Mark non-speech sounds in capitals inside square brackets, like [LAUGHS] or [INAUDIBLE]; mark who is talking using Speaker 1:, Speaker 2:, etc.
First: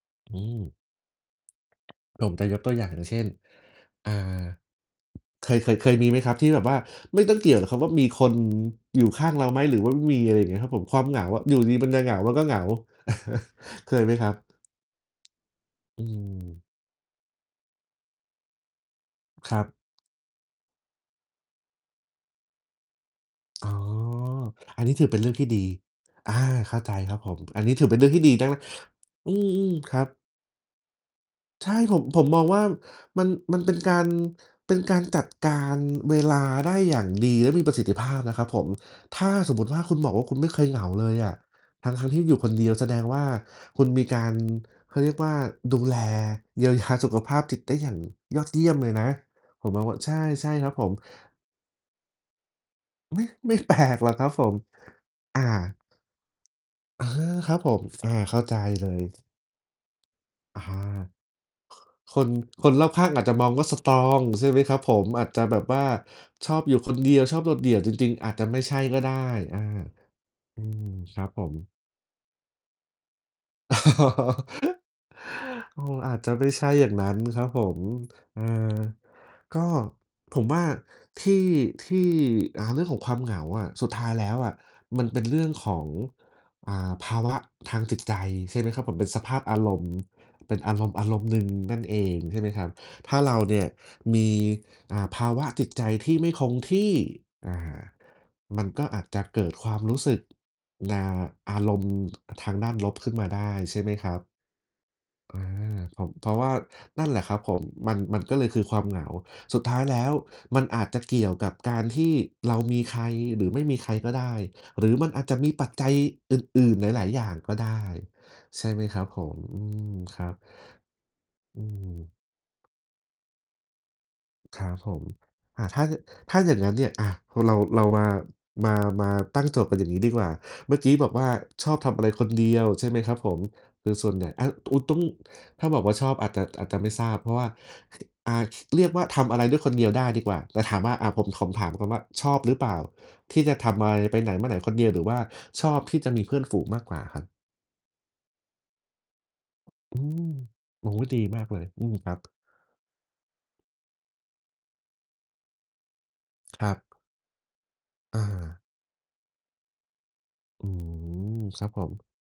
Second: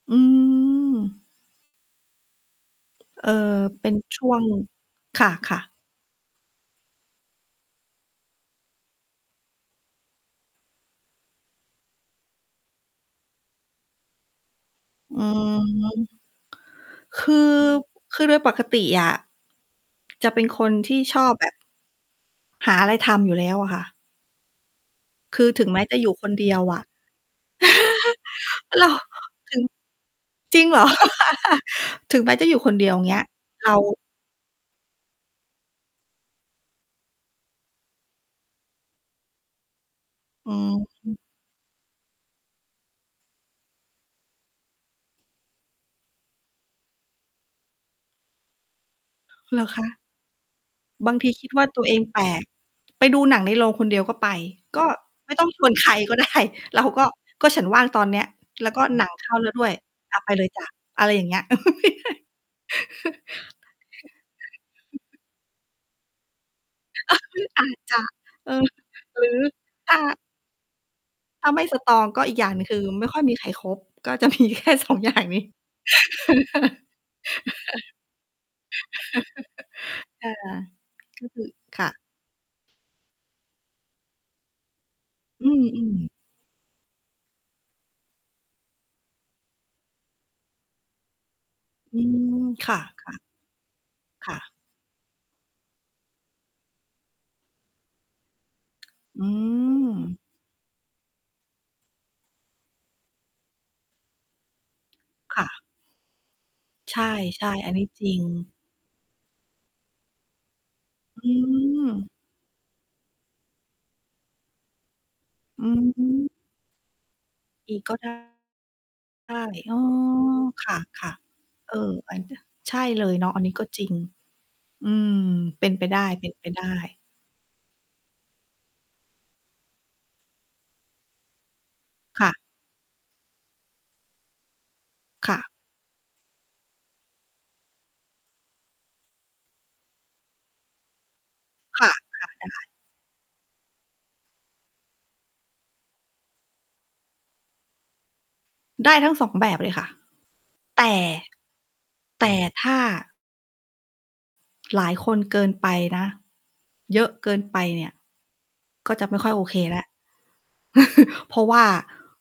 Speaker 1: อื
Speaker 2: อืม
Speaker 1: ม
Speaker 2: ผมจะยกตัวอย่าง อย่างเช่
Speaker 1: เอ
Speaker 2: น
Speaker 1: ่อ เป็น
Speaker 2: เอ่อ
Speaker 1: ช่วง ค
Speaker 2: เค
Speaker 1: ่
Speaker 2: ย
Speaker 1: ะ
Speaker 2: เค
Speaker 1: ๆ
Speaker 2: ย เคยมีไหมครับ? ที่แบบว่าไม่ต้องเกี่ยวหรอกครับว่า มีคนอยู่ข้างเราไหมหรือว่าไม่มี อะไรอย่างเงี้ยครับผม ความเหงาอะ อยู่ดี ๆ มันจะเหงา มันก็เหงา [CHUCKLES] เคยไหมครับ?
Speaker 1: อืม
Speaker 2: อืม
Speaker 1: คือ คือโดยปกติอะ
Speaker 2: ครับ
Speaker 1: จะเป็นคนที่ชอบแบบหาอะไรทำอยู่แล้ว
Speaker 2: อ๋
Speaker 1: อะ
Speaker 2: อ
Speaker 1: ค่ะ
Speaker 2: อันนี้ถือเป็นเรื่อง
Speaker 1: ค
Speaker 2: ท
Speaker 1: ื
Speaker 2: ี่
Speaker 1: อ
Speaker 2: ดี
Speaker 1: ถึงแม้จะอยู่ค
Speaker 2: อ
Speaker 1: น
Speaker 2: า
Speaker 1: เดียว
Speaker 2: เข
Speaker 1: อ
Speaker 2: ้า
Speaker 1: ะ
Speaker 2: ใจครับ ผม อันนี้ถือเป็นเรื่องที่ดีนะ
Speaker 1: [CHUCKLES] เหรอ?
Speaker 2: อื
Speaker 1: ถึง
Speaker 2: อ ๆ ครับ
Speaker 1: จริงเหรอ? [LAUGHS]
Speaker 2: ใช่ ผม
Speaker 1: ถึ
Speaker 2: ผ
Speaker 1: ง
Speaker 2: ม
Speaker 1: แม้
Speaker 2: มอ
Speaker 1: จ
Speaker 2: ง
Speaker 1: ะอยู
Speaker 2: ว
Speaker 1: ่
Speaker 2: ่า
Speaker 1: คนเดียว เงี้
Speaker 2: ม
Speaker 1: ย
Speaker 2: ัน มัน
Speaker 1: เร
Speaker 2: เป็นกา
Speaker 1: า
Speaker 2: ร เป็นการจัดการเวลาได้ อย่างดีและมีประสิทธิภาพนะครับผม ถ้าสมมุติว่า คุณบอกว่า คุณไม
Speaker 1: อื
Speaker 2: ่เคยเหงาเล
Speaker 1: ม
Speaker 2: ยอะทั้ง ๆ ที่อยู่คนเดียว แสดงว่า คุณมีการ เขาเรียกว่า ดูแลเยียว ยา สุขภาพจิตได้อย่างยอดเยี่ยมเลยนะ
Speaker 1: เหร
Speaker 2: ผ
Speaker 1: อ
Speaker 2: ม
Speaker 1: ค
Speaker 2: มองว
Speaker 1: ะ?
Speaker 2: ่า ใช่ ๆ ครับผม
Speaker 1: บางทีคิดว่าตัวเองแปลก ไปด
Speaker 2: ไ
Speaker 1: ู
Speaker 2: ม่
Speaker 1: หนังใ
Speaker 2: ไ
Speaker 1: น
Speaker 2: ม่
Speaker 1: โร
Speaker 2: แ
Speaker 1: ง
Speaker 2: ปล
Speaker 1: คนเดี
Speaker 2: ก
Speaker 1: ยว
Speaker 2: หร
Speaker 1: ก
Speaker 2: อ
Speaker 1: ็
Speaker 2: กค
Speaker 1: ไ
Speaker 2: ร
Speaker 1: ป
Speaker 2: ับผม
Speaker 1: ก็ไม่
Speaker 2: อ
Speaker 1: ต
Speaker 2: า
Speaker 1: ้องชวน ใครก็ได้ เราก
Speaker 2: เอ
Speaker 1: ็
Speaker 2: อ
Speaker 1: ก็
Speaker 2: ครั
Speaker 1: ฉ
Speaker 2: บ
Speaker 1: ัน
Speaker 2: ผ
Speaker 1: ว่
Speaker 2: ม
Speaker 1: างตอน
Speaker 2: อา
Speaker 1: เนี้ย
Speaker 2: เข้าใจ
Speaker 1: แล้วก็
Speaker 2: เล
Speaker 1: ห
Speaker 2: ย
Speaker 1: นังเข้าแล้วด้วย อะ ไปเลย
Speaker 2: อ
Speaker 1: จ
Speaker 2: า
Speaker 1: ้ะ
Speaker 2: ค
Speaker 1: อะไรอย่างเงี้ย
Speaker 2: คน คนรอบข้างอาจจะมองว่า สตรอง ใช่ไหมครับผม
Speaker 1: [CHUCKLES]
Speaker 2: อาจจะแบบว่าชอบอยู่คนเดียว ชอบโ
Speaker 1: [CHUCKLES]
Speaker 2: ดด
Speaker 1: อ
Speaker 2: เ
Speaker 1: า
Speaker 2: ดี่ย
Speaker 1: จ
Speaker 2: ว จ
Speaker 1: จะ
Speaker 2: ริง ๆ อาจจะ
Speaker 1: เอ
Speaker 2: ไม่
Speaker 1: อ
Speaker 2: ใช่ก็ได้
Speaker 1: หรือ
Speaker 2: อา
Speaker 1: ถ้า
Speaker 2: อือ ครับผ
Speaker 1: ถ้าไม
Speaker 2: ม
Speaker 1: ่ สตรอง ก็อีกอย่างหนึ่ง คือไม่ค่อยมีใครคบ ก็จะ มีแค่
Speaker 2: [CHUCKLES]
Speaker 1: 2 อย่างนี้
Speaker 2: โอ้ อาจจะไม่ใช่อย่างนั้นครับผม เออ ก็
Speaker 1: [CHUCKLES] ค่ะ
Speaker 2: ผมว่า
Speaker 1: ก
Speaker 2: ท
Speaker 1: ็
Speaker 2: ี่
Speaker 1: คือ ค่
Speaker 2: ที
Speaker 1: ะ
Speaker 2: ่ อ่า เรื่องของความเหงาอะ สุดท้ายแล้วอะมันเป็น เรื
Speaker 1: อ
Speaker 2: ่
Speaker 1: ื
Speaker 2: องของ
Speaker 1: ม ๆ
Speaker 2: อ่า ภาวะทางจิตใจ ใช่ไหมครับผม เป็นสภาพอารมณ์ เป็นอารมณ์อารมณ์ หนึ่งนั่นเอ
Speaker 1: อื
Speaker 2: ง ใช
Speaker 1: ม
Speaker 2: ่ไหมครั
Speaker 1: ค
Speaker 2: บ
Speaker 1: ่ะ
Speaker 2: ถ้า
Speaker 1: ๆ
Speaker 2: เราเนี่ยมี
Speaker 1: ค่ะ
Speaker 2: อ่า ภาวะจิตใจที่ไม่คงที่ อา มันก็อาจจ
Speaker 1: อ
Speaker 2: ะ
Speaker 1: ื
Speaker 2: เกิดความรู้สึ
Speaker 1: ม
Speaker 2: ก นา อารมณ์ ทางด้านลบขึ้นมาได้ ใช่ไหมครับ? อ
Speaker 1: ค
Speaker 2: า
Speaker 1: ่ะ
Speaker 2: ผม เพราะว่า
Speaker 1: ใช
Speaker 2: นั่นแหละครับ
Speaker 1: ่
Speaker 2: ผม
Speaker 1: ๆ อันนี้
Speaker 2: มัน
Speaker 1: จริ
Speaker 2: มันก็เลย
Speaker 1: ง
Speaker 2: คือความเหงา สุดท้ายแล้วมันอาจจะเก
Speaker 1: อ
Speaker 2: ี่
Speaker 1: ื
Speaker 2: ยวกับการท
Speaker 1: ม
Speaker 2: ี่เรามีใครหรือไม่มีใครก็ได้ หรือมันอาจจะมี
Speaker 1: อื
Speaker 2: ปัจจัย
Speaker 1: ม
Speaker 2: อื่น ๆ หลาย ๆ อย่างก็ได
Speaker 1: อีก
Speaker 2: ้
Speaker 1: ก็ ได้
Speaker 2: ใช่ไหมครับผม อื
Speaker 1: อ๋อ
Speaker 2: ม ครับ
Speaker 1: ค่ะ
Speaker 2: อื
Speaker 1: ๆ เออ
Speaker 2: ม
Speaker 1: ไปเดี๋ยว ใช่ เลยเนาะ อันนี้ก็จริง
Speaker 2: ครับ
Speaker 1: อื
Speaker 2: ผม
Speaker 1: ม
Speaker 2: อ
Speaker 1: เ
Speaker 2: ่
Speaker 1: ป
Speaker 2: า
Speaker 1: ็น
Speaker 2: ถ้
Speaker 1: ไป
Speaker 2: าเก
Speaker 1: ได
Speaker 2: อะ ถ้าอย่าง
Speaker 1: ้
Speaker 2: งั้นเนี่ย
Speaker 1: ๆ
Speaker 2: อะ พ เรา เรามา มา มาตั้งโจทย์กันอย่างงี้ดีกว่า เมื่อกี้บอกว่า ชอบทำอะไร
Speaker 1: ค
Speaker 2: ค
Speaker 1: ่
Speaker 2: น
Speaker 1: ะ
Speaker 2: เดียว ใช่ไหมครับผม? โดยส่วนใหญ่ อะ โอ้ ต้อง
Speaker 1: ค่ะ
Speaker 2: ถ้าบอกว่า ชอบอาจจะ อาจจะไม่ทราบ เพราะว่า อ่า เรียกว่า ทำอะไรด้วยคนเดียวได้ดีกว่า แต่ถามว่า อะ ผม ผมถาม
Speaker 1: ค
Speaker 2: ก่อ
Speaker 1: ่
Speaker 2: น
Speaker 1: ะ
Speaker 2: ว่า ชอบหรื
Speaker 1: ค
Speaker 2: อ
Speaker 1: ่ะ ได
Speaker 2: เ
Speaker 1: ้
Speaker 2: ปล่า? ที่จะทำอะไร ไปไหนมาไหนคนเดียว? หรือว่าชอบที่จะมีเพื่อนฝูงมากกว่าครับ?
Speaker 1: ได้ทั้ง 2 แบบเลยค่ะ
Speaker 2: อืม
Speaker 1: แต
Speaker 2: โอ้
Speaker 1: ่
Speaker 2: โฮ ดีมากเลย อืม ครับ
Speaker 1: แต่ถ้า หลายคนเกินไปนะ
Speaker 2: ครับ
Speaker 1: เยอะเกินไปเนี่ย
Speaker 2: อา
Speaker 1: ก็จะไม่ค่อยโอเคแล้ว
Speaker 2: อื
Speaker 1: [CHUCKLES] เพร
Speaker 2: ม
Speaker 1: าะว่
Speaker 2: ค
Speaker 1: า
Speaker 2: รับผม